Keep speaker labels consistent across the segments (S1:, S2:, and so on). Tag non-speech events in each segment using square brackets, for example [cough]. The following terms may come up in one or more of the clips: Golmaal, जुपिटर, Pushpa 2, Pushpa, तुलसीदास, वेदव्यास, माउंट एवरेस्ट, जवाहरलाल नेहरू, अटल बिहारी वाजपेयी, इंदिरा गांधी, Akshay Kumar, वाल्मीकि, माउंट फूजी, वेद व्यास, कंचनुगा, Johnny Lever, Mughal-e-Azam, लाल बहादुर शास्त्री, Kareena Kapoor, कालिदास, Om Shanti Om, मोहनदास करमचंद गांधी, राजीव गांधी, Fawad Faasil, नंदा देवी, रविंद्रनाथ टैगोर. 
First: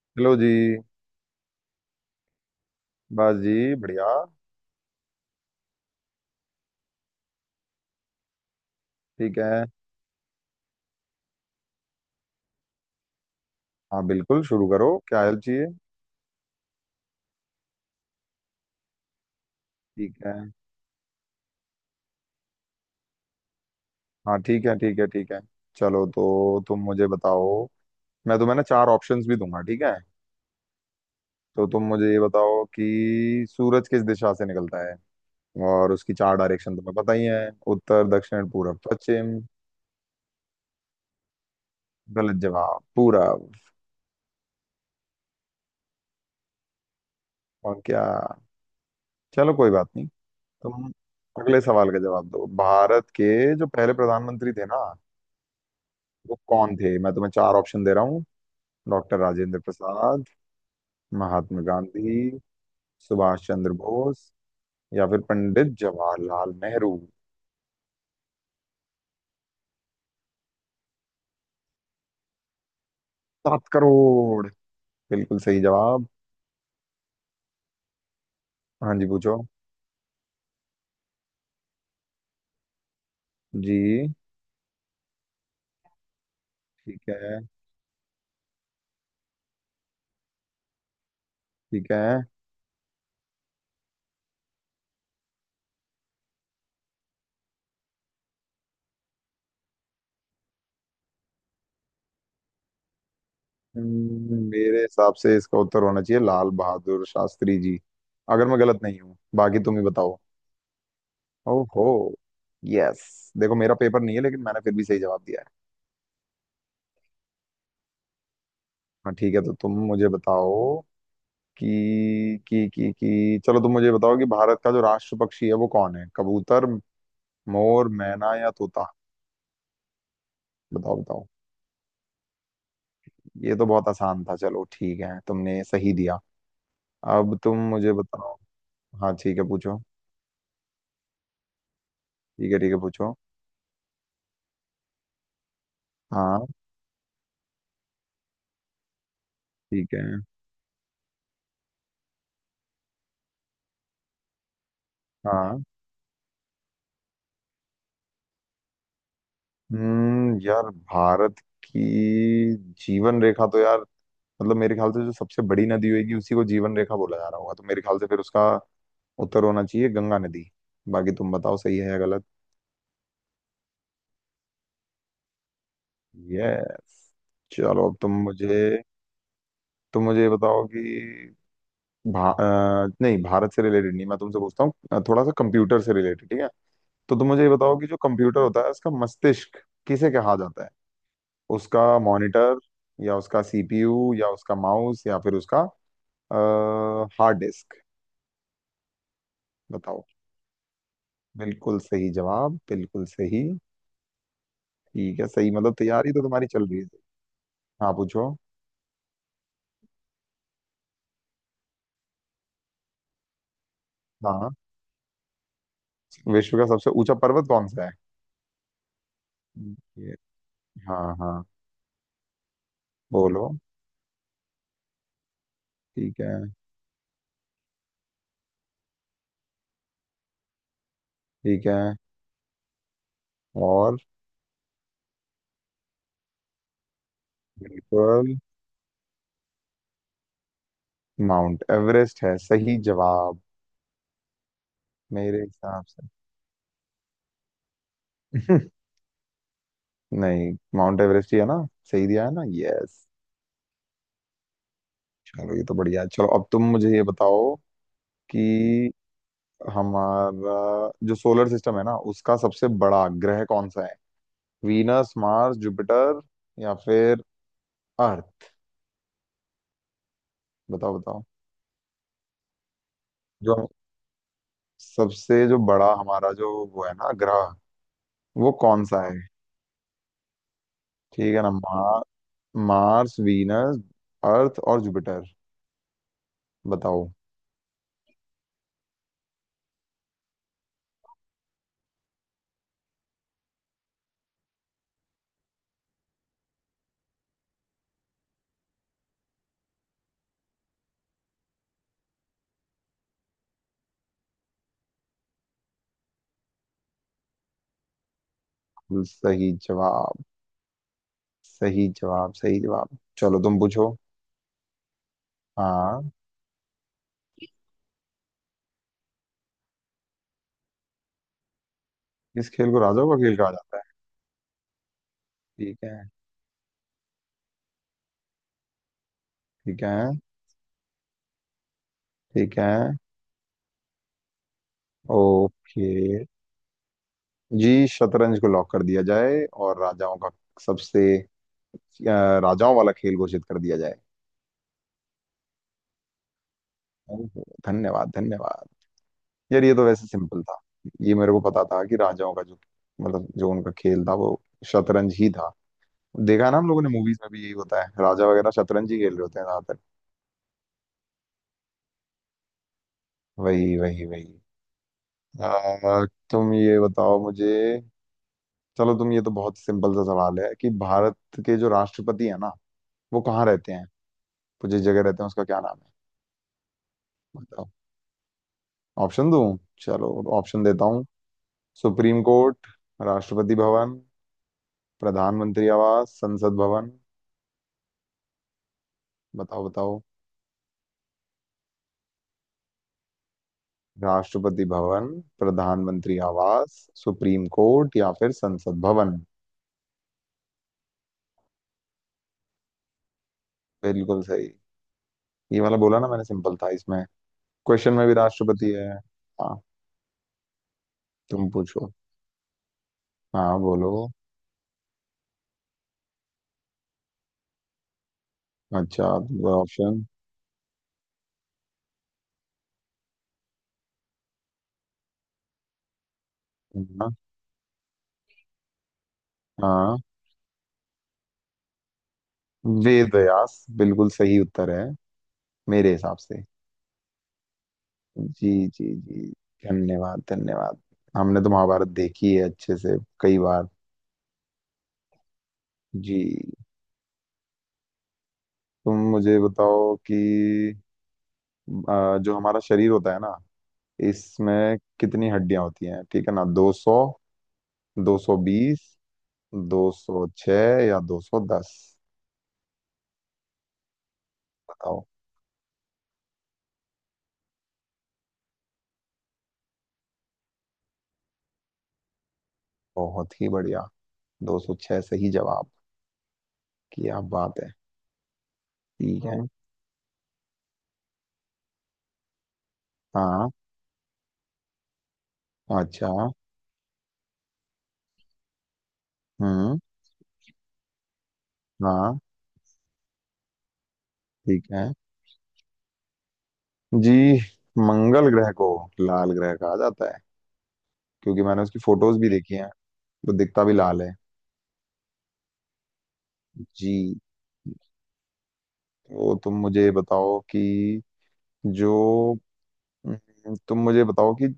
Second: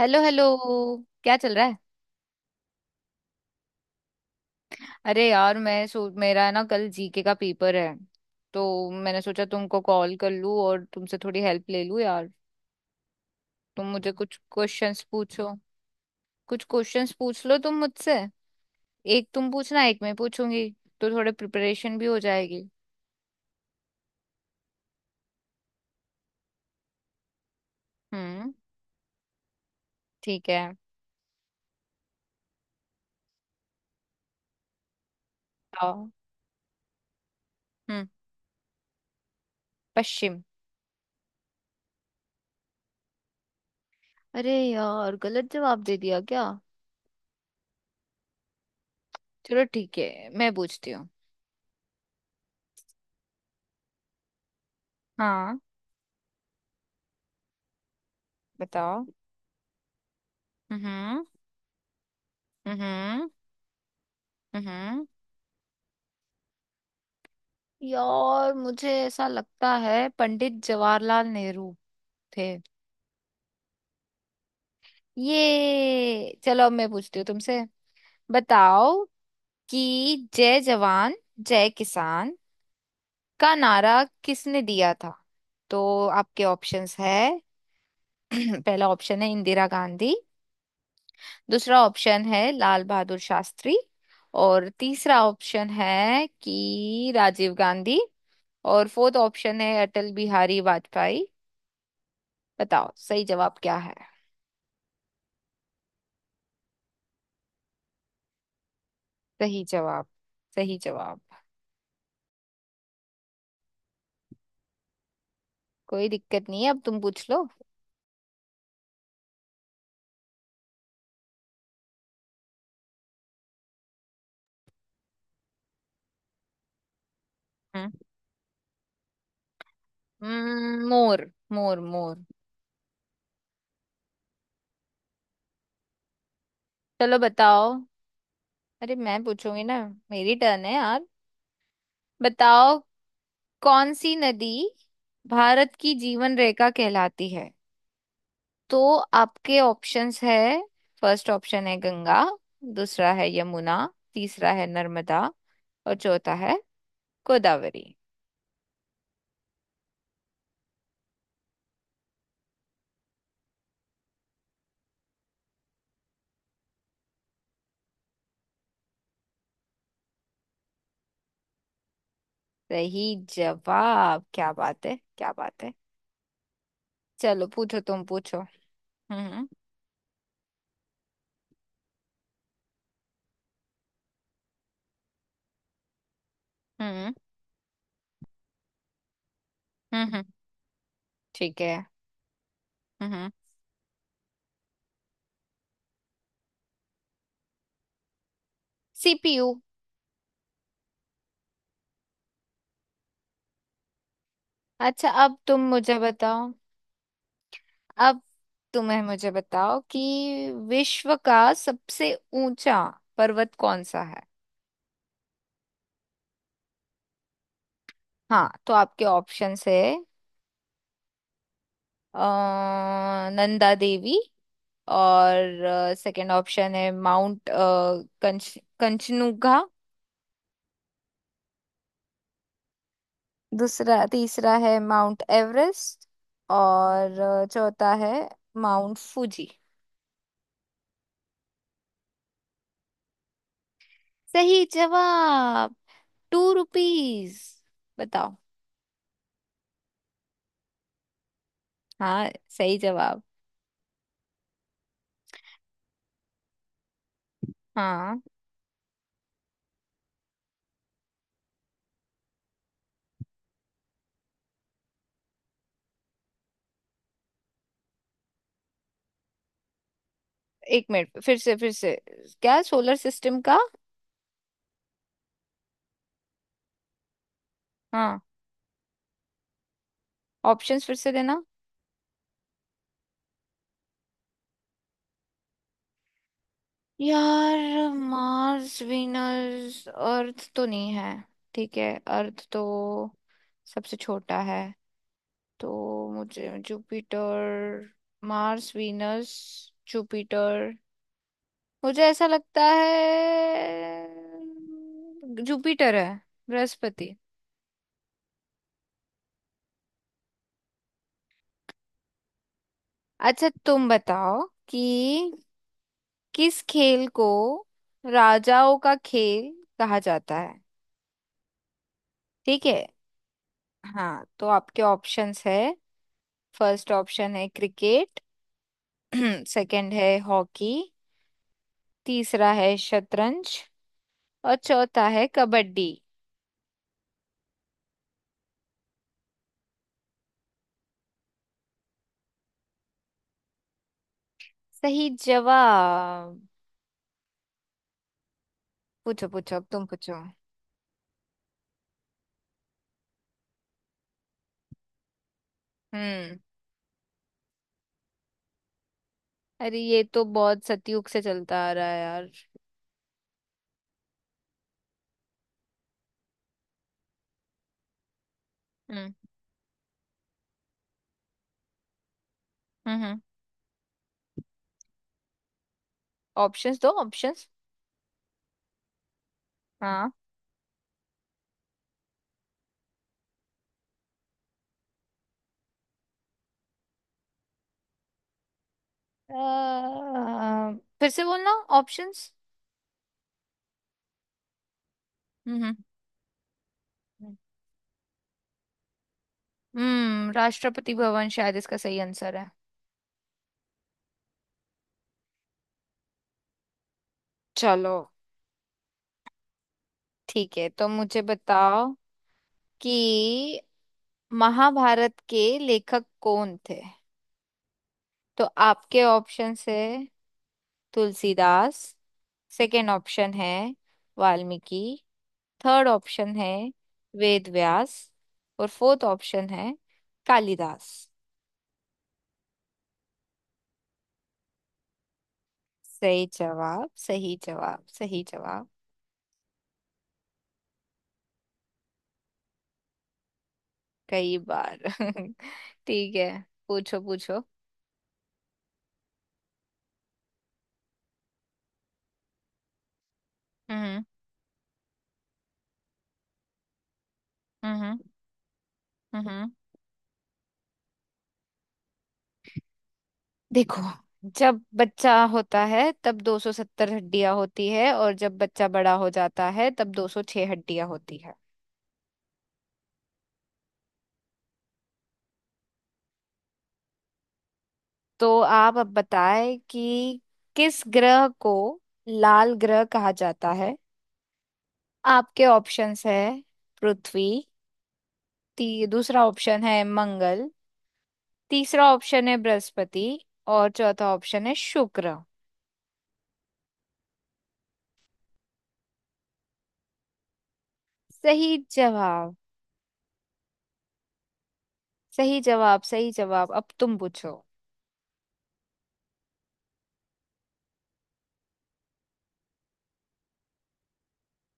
S1: Hello
S2: hello
S1: hello.
S2: जी।
S1: क्या चल रहा है?
S2: बस जी। बढ़िया।
S1: अरे यार मैं सो मेरा ना कल जीके का पेपर है। तो मैंने
S2: ठीक
S1: सोचा
S2: है।
S1: तुमको कॉल कर लूं और तुमसे थोड़ी हेल्प ले लूं यार। तुम
S2: हाँ
S1: मुझे कुछ
S2: बिल्कुल, शुरू करो,
S1: क्वेश्चंस
S2: क्या हेल्प
S1: पूछो।
S2: चाहिए।
S1: कुछ क्वेश्चंस पूछ लो तुम मुझसे। एक तुम पूछना एक मैं
S2: ठीक है।
S1: पूछूंगी। तो थोड़े प्रिपरेशन भी हो जाएगी।
S2: हाँ ठीक है, ठीक है, ठीक है। चलो तो तुम मुझे बताओ। मैं
S1: हम्म।
S2: तुम्हें ना चार ऑप्शंस भी दूंगा, ठीक है।
S1: ठीक है।
S2: तो तुम मुझे ये बताओ कि सूरज किस दिशा से निकलता है। और
S1: आओ।
S2: उसकी चार डायरेक्शन तुम्हें पता ही है। उत्तर,
S1: हम्म
S2: दक्षिण, पूरब, पश्चिम।
S1: पश्चिम।
S2: गलत जवाब, पूरब।
S1: अरे यार गलत जवाब दे दिया क्या?
S2: और क्या। चलो
S1: चलो
S2: कोई बात
S1: ठीक
S2: नहीं।
S1: है मैं पूछती
S2: तुम
S1: हूँ।
S2: अगले सवाल का जवाब दो। भारत के जो पहले प्रधानमंत्री थे ना,
S1: हाँ।
S2: वो कौन थे। मैं तुम्हें चार ऑप्शन दे रहा हूँ।
S1: बताओ।
S2: डॉक्टर राजेंद्र प्रसाद,
S1: हम्म।
S2: महात्मा गांधी,
S1: हम्म।
S2: सुभाष चंद्र बोस,
S1: हम्म।
S2: या फिर पंडित जवाहरलाल नेहरू।
S1: यार मुझे ऐसा लगता है पंडित जवाहरलाल नेहरू थे।
S2: सात करोड़, बिल्कुल सही जवाब।
S1: ये चलो अब मैं पूछती हूँ तुमसे।
S2: हाँ
S1: बताओ
S2: जी पूछो।
S1: कि जय जवान जय किसान का
S2: जी।
S1: नारा किसने दिया था। तो आपके ऑप्शंस
S2: ठीक
S1: है।
S2: है,
S1: [clears throat] पहला ऑप्शन है इंदिरा गांधी। दूसरा
S2: ठीक है।
S1: ऑप्शन है लाल बहादुर शास्त्री। और तीसरा ऑप्शन है कि राजीव गांधी। और फोर्थ ऑप्शन है अटल बिहारी वाजपेयी। बताओ सही जवाब क्या है?
S2: मेरे हिसाब से इसका उत्तर होना चाहिए लाल बहादुर शास्त्री जी। अगर मैं गलत नहीं हूँ, बाकी
S1: सही
S2: तुम ही
S1: जवाब।
S2: बताओ।
S1: सही जवाब।
S2: ओहो। यस, देखो मेरा पेपर नहीं है लेकिन मैंने फिर भी सही जवाब दिया है।
S1: कोई दिक्कत नहीं है अब तुम पूछ लो।
S2: हाँ ठीक है, तो तुम मुझे बताओ कि चलो तुम मुझे बताओ कि भारत का जो राष्ट्र पक्षी है वो कौन है। कबूतर, मोर,
S1: हम्म।
S2: मैना या तोता। बताओ
S1: मोर
S2: बताओ।
S1: मोर मोर।
S2: ये तो बहुत आसान था, चलो ठीक है, तुमने सही दिया।
S1: चलो
S2: अब तुम
S1: बताओ।
S2: मुझे बताओ।
S1: अरे
S2: हाँ
S1: मैं
S2: ठीक है
S1: पूछूंगी ना।
S2: पूछो।
S1: मेरी टर्न है यार। बताओ।
S2: ठीक है पूछो।
S1: कौन सी नदी भारत की जीवन
S2: हाँ।
S1: रेखा कहलाती है? तो आपके
S2: ठीक है।
S1: ऑप्शंस है। फर्स्ट ऑप्शन है गंगा। दूसरा है यमुना। तीसरा है नर्मदा।
S2: हाँ।
S1: और चौथा है गोदावरी।
S2: हम्म, यार भारत की जीवन रेखा तो यार, मतलब मेरे ख्याल से जो सबसे बड़ी नदी होगी उसी को जीवन रेखा बोला जा रहा होगा, तो मेरे ख्याल से फिर उसका उत्तर होना चाहिए गंगा नदी। बाकी तुम बताओ सही है या गलत।
S1: सही जवाब। क्या बात है! क्या बात है!
S2: यस।
S1: चलो पूछो
S2: चलो अब
S1: तुम
S2: तुम
S1: पूछो।
S2: मुझे
S1: हम्म।
S2: ये बताओ कि नहीं, भारत से रिलेटेड नहीं, मैं तुमसे पूछता हूँ थोड़ा सा कंप्यूटर से रिलेटेड, ठीक है।
S1: हम्म।
S2: तो तुम मुझे ये बताओ कि जो कंप्यूटर होता है उसका मस्तिष्क किसे
S1: हम्म।
S2: कहा जाता है।
S1: ठीक है।
S2: उसका मॉनिटर, या
S1: हम्म।
S2: उसका सीपीयू, या उसका माउस, या फिर उसका हार्ड डिस्क।
S1: सीपीयू।
S2: बताओ। बिल्कुल सही जवाब, बिल्कुल सही।
S1: अच्छा
S2: ठीक है,
S1: अब
S2: सही,
S1: तुम
S2: मतलब
S1: मुझे
S2: तैयारी तो तुम्हारी
S1: बताओ।
S2: चल रही है। हाँ
S1: अब
S2: पूछो।
S1: तुम्हें मुझे बताओ कि विश्व का सबसे ऊंचा पर्वत कौन सा है?
S2: हाँ, विश्व का सबसे ऊंचा पर्वत कौन सा है।
S1: हाँ तो आपके ऑप्शंस है।
S2: ये। हाँ हाँ। बोलो।
S1: नंदा देवी। और
S2: ठीक
S1: सेकंड
S2: है।
S1: ऑप्शन है माउंट कंच कंचनुगा।
S2: ठीक है।
S1: दूसरा
S2: और।
S1: तीसरा है माउंट एवरेस्ट। और चौथा है
S2: बिल्कुल।
S1: माउंट फूजी।
S2: माउंट एवरेस्ट है सही जवाब
S1: सही
S2: मेरे
S1: जवाब।
S2: हिसाब से।
S1: Two rupees. बताओ।
S2: [laughs] नहीं, माउंट एवरेस्ट ही है ना। सही दिया
S1: हाँ।
S2: है ना।
S1: सही
S2: यस।
S1: जवाब।
S2: चलो, ये तो बढ़िया है। चलो अब तुम मुझे ये बताओ
S1: हाँ।
S2: कि हमारा जो सोलर सिस्टम है ना उसका सबसे बड़ा ग्रह कौन सा है। वीनस, मार्स, जुपिटर, या फिर अर्थ।
S1: एक
S2: बताओ
S1: मिनट
S2: बताओ।
S1: फिर से फिर से। क्या सोलर सिस्टम
S2: जो
S1: का?
S2: सबसे जो बड़ा हमारा जो वो है ना ग्रह,
S1: हाँ।
S2: वो कौन सा है।
S1: ऑप्शंस फिर से
S2: ठीक
S1: देना।
S2: है ना। मार्स, वीनस, अर्थ और जुपिटर। बताओ।
S1: यार मार्स वीनस अर्थ तो नहीं है। ठीक है। अर्थ तो सबसे छोटा है। तो मुझे जुपिटर। Mars Venus जुपिटर। मुझे ऐसा लगता है जुपिटर है। बृहस्पति।
S2: सही जवाब, सही जवाब, सही जवाब। चलो
S1: अच्छा
S2: तुम
S1: तुम
S2: पूछो।
S1: बताओ कि
S2: हाँ,
S1: किस खेल को राजाओं का खेल कहा जाता है।
S2: इस
S1: ठीक
S2: खेल को
S1: है।
S2: राजाओं का खेल कहा जाता है।
S1: हाँ तो आपके ऑप्शंस है।
S2: ठीक है।
S1: फर्स्ट ऑप्शन है क्रिकेट। [clears throat]
S2: ठीक
S1: सेकंड
S2: है।
S1: है हॉकी। तीसरा
S2: ठीक
S1: है
S2: है।
S1: शतरंज। और चौथा है
S2: ओके।
S1: कबड्डी।
S2: जी, शतरंज को लॉक कर दिया जाए, और राजाओं का सबसे राजाओं वाला खेल घोषित कर दिया जाए।
S1: सही जवाब।
S2: ओहो, धन्यवाद धन्यवाद।
S1: पूछो पूछो
S2: यार,
S1: अब
S2: ये तो
S1: तुम
S2: वैसे
S1: पूछो।
S2: सिंपल था। ये मेरे को पता था कि राजाओं का जो मतलब जो उनका खेल था वो शतरंज ही था।
S1: हम्म।
S2: देखा ना, हम लोगों ने मूवीज में भी यही होता है, राजा वगैरह शतरंज ही खेल रहे होते हैं
S1: अरे
S2: ज्यादातर।
S1: ये तो बहुत सतयुग से चलता आ रहा है यार।
S2: वही वही वही। आ, तुम ये बताओ मुझे। चलो
S1: हम्म।
S2: तुम, ये तो बहुत सिंपल सा सवाल है, कि भारत के जो राष्ट्रपति है ना
S1: हम्म। हम्म।
S2: वो कहाँ रहते हैं। वो जिस जगह रहते हैं उसका क्या नाम है।
S1: ऑप्शंस दो ऑप्शंस।
S2: बताओ। ऑप्शन दूं। चलो,
S1: हाँ।
S2: ऑप्शन देता हूँ। सुप्रीम कोर्ट, राष्ट्रपति भवन, प्रधानमंत्री आवास, संसद भवन।
S1: अ,
S2: बताओ बताओ।
S1: फिर से बोलना। ऑप्शंस।
S2: राष्ट्रपति भवन,
S1: हम्म।
S2: प्रधानमंत्री आवास,
S1: हम्म।
S2: सुप्रीम कोर्ट, या फिर संसद भवन।
S1: राष्ट्रपति भवन शायद इसका सही आंसर है।
S2: बिल्कुल सही। ये वाला बोला ना मैंने, सिंपल था इसमें, क्वेश्चन
S1: चलो
S2: में भी राष्ट्रपति है। हाँ।
S1: ठीक है तो मुझे
S2: तुम
S1: बताओ
S2: पूछो। हाँ
S1: कि
S2: बोलो।
S1: महाभारत के लेखक कौन थे। तो आपके
S2: अच्छा।
S1: Option
S2: option.
S1: है। तुलसीदास। सेकंड ऑप्शन है वाल्मीकि। थर्ड ऑप्शन है
S2: हाँ।
S1: वेदव्यास। और फोर्थ ऑप्शन है
S2: हाँ,
S1: कालिदास।
S2: वेद व्यास बिल्कुल सही उत्तर है मेरे हिसाब
S1: सही
S2: से।
S1: जवाब। सही जवाब। सही
S2: जी।
S1: जवाब।
S2: जी जी। धन्यवाद धन्यवाद। हमने तो महाभारत देखी है अच्छे से कई बार।
S1: कई बार। [laughs] ठीक
S2: जी।
S1: है। पूछो पूछो।
S2: तुम मुझे बताओ कि जो हमारा शरीर होता है ना
S1: हम्म।
S2: इसमें कितनी हड्डियां होती हैं। ठीक है ना। 200,
S1: हम्म।
S2: 220,
S1: हम्म।
S2: 206, या 210।
S1: देखो जब
S2: बताओ।
S1: बच्चा होता है तब 270 हड्डियां होती है और जब बच्चा बड़ा हो जाता है तब 206 हड्डियां होती है।
S2: बहुत ही बढ़िया, 206 सही जवाब, क्या बात है।
S1: तो आप अब
S2: ठीक है।
S1: बताएं कि किस ग्रह को लाल ग्रह कहा
S2: हाँ।
S1: जाता है। आपके
S2: हाँ
S1: ऑप्शंस
S2: अच्छा।
S1: है। पृथ्वी। दूसरा ऑप्शन
S2: हम्म।
S1: है मंगल। तीसरा
S2: हाँ।
S1: ऑप्शन है बृहस्पति। और चौथा ऑप्शन है
S2: ठीक है।
S1: शुक्र।
S2: जी, मंगल ग्रह को लाल ग्रह कहा जाता है, क्योंकि
S1: सही
S2: मैंने उसकी फोटोज भी
S1: जवाब।
S2: देखी हैं, तो दिखता भी लाल है।
S1: सही जवाब। सही जवाब। अब
S2: जी।
S1: तुम पूछो।
S2: तो तुम मुझे बताओ कि जो तुम मुझे बताओ कि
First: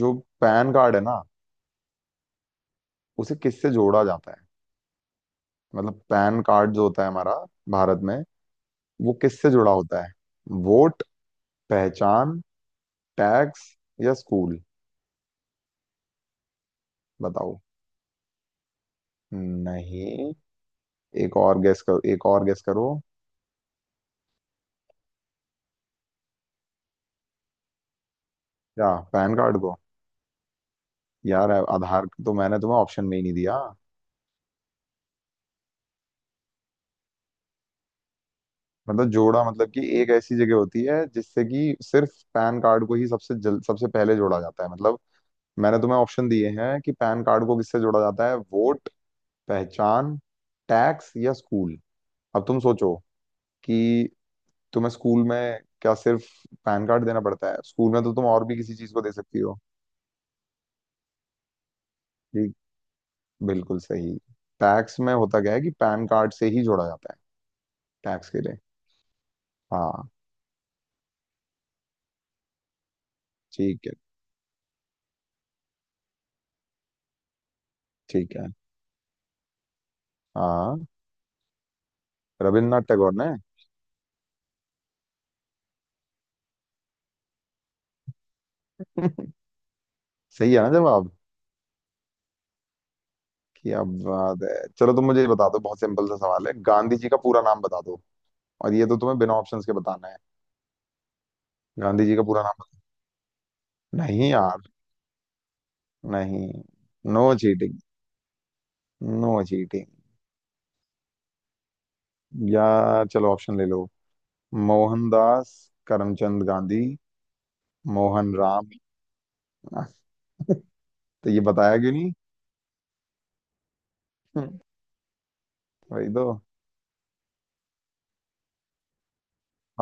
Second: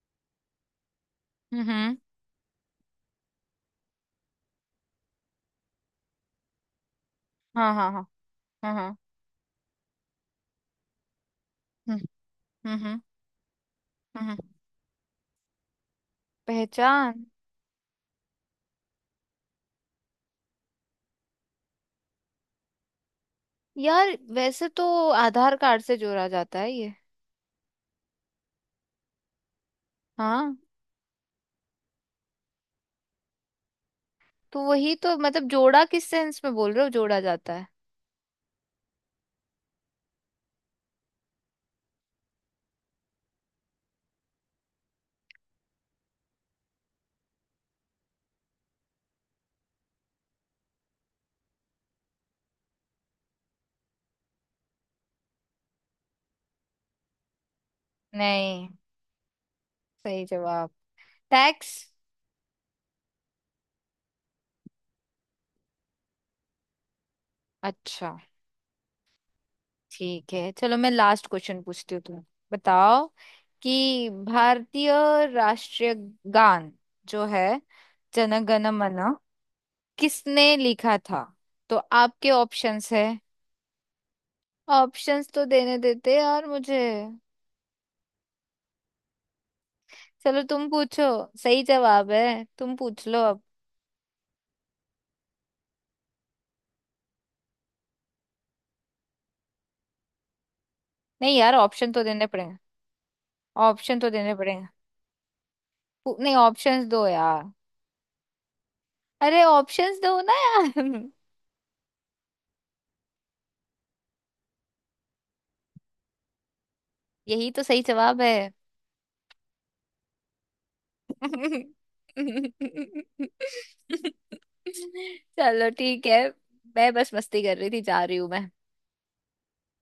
S2: जो पैन कार्ड है ना
S1: हम्म।
S2: उसे किससे जोड़ा जाता है। मतलब पैन कार्ड जो होता है हमारा
S1: हाँ हाँ
S2: भारत
S1: हाँ।
S2: में,
S1: हाँ हाँ।
S2: वो किससे जुड़ा होता है। वोट,
S1: हम्म।
S2: पहचान,
S1: हम्म।
S2: टैक्स या
S1: हम्म
S2: स्कूल।
S1: पहचान।
S2: बताओ। नहीं, एक और गेस करो, एक और गेस करो।
S1: यार वैसे तो आधार कार्ड से जोड़ा जाता है ये।
S2: क्या, पैन कार्ड को।
S1: हाँ।
S2: यार आधार तो मैंने तुम्हें ऑप्शन में ही नहीं दिया।
S1: तो वही तो मतलब जोड़ा किस सेंस में बोल रहे हो जोड़ा जाता है?
S2: मतलब जोड़ा, मतलब कि एक ऐसी जगह होती है जिससे कि सिर्फ पैन कार्ड को ही सबसे पहले जोड़ा जाता है। मतलब मैंने तुम्हें ऑप्शन दिए हैं कि पैन कार्ड को किससे जोड़ा जाता है। वोट, पहचान, टैक्स या स्कूल। अब तुम सोचो कि तुम्हें स्कूल में क्या सिर्फ पैन कार्ड देना पड़ता है। स्कूल में तो तुम और भी
S1: नहीं।
S2: किसी चीज को दे सकती हो।
S1: सही जवाब। टैक्स।
S2: जी, बिल्कुल सही। टैक्स में होता क्या है कि पैन कार्ड से ही जोड़ा जाता है,
S1: अच्छा।
S2: टैक्स के लिए। हाँ।
S1: ठीक है चलो मैं लास्ट क्वेश्चन पूछती हूँ। तुम बताओ
S2: ठीक है।
S1: कि भारतीय राष्ट्रीय गान जो है
S2: ठीक
S1: जन
S2: है।
S1: गण मन किसने
S2: हाँ,
S1: लिखा था। तो आपके
S2: रविन्द्रनाथ
S1: ऑप्शंस है।
S2: टैगोर ने।
S1: ऑप्शंस तो देने देते यार मुझे।
S2: [laughs]
S1: चलो
S2: सही है
S1: तुम
S2: ना
S1: पूछो।
S2: जवाब।
S1: सही जवाब है तुम पूछ लो अब।
S2: क्या बात है, चलो तुम मुझे ये बता दो, बहुत सिंपल सा सवाल है, गांधी जी का पूरा नाम बता दो। और ये तो तुम्हें बिना ऑप्शंस के बताना है।
S1: नहीं यार ऑप्शन तो
S2: गांधी जी का
S1: देने
S2: पूरा नाम
S1: पड़ेंगे।
S2: बता-।
S1: ऑप्शन तो
S2: नहीं
S1: देने
S2: यार।
S1: पड़ेंगे। नहीं
S2: नहीं,
S1: ऑप्शंस दो
S2: नो
S1: यार।
S2: चीटिंग। नो
S1: अरे
S2: चीटिंग।
S1: ऑप्शंस दो ना यार [laughs]
S2: या चलो, ऑप्शन ले लो। मोहनदास करमचंद गांधी,
S1: यही तो सही जवाब है।
S2: मोहन राम। [laughs] तो ये
S1: [laughs]
S2: बताया क्यों नहीं। [laughs]
S1: चलो ठीक
S2: वही
S1: है।
S2: तो।
S1: मैं बस मस्ती कर रही थी जा रही हूँ मैं।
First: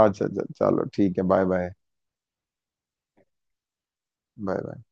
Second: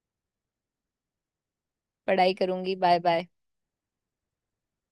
S2: अच्छा अच्छा, चलो ठीक है, बाय बाय।
S1: पढ़ाई करूंगी बाय बाय।
S2: Bye bye.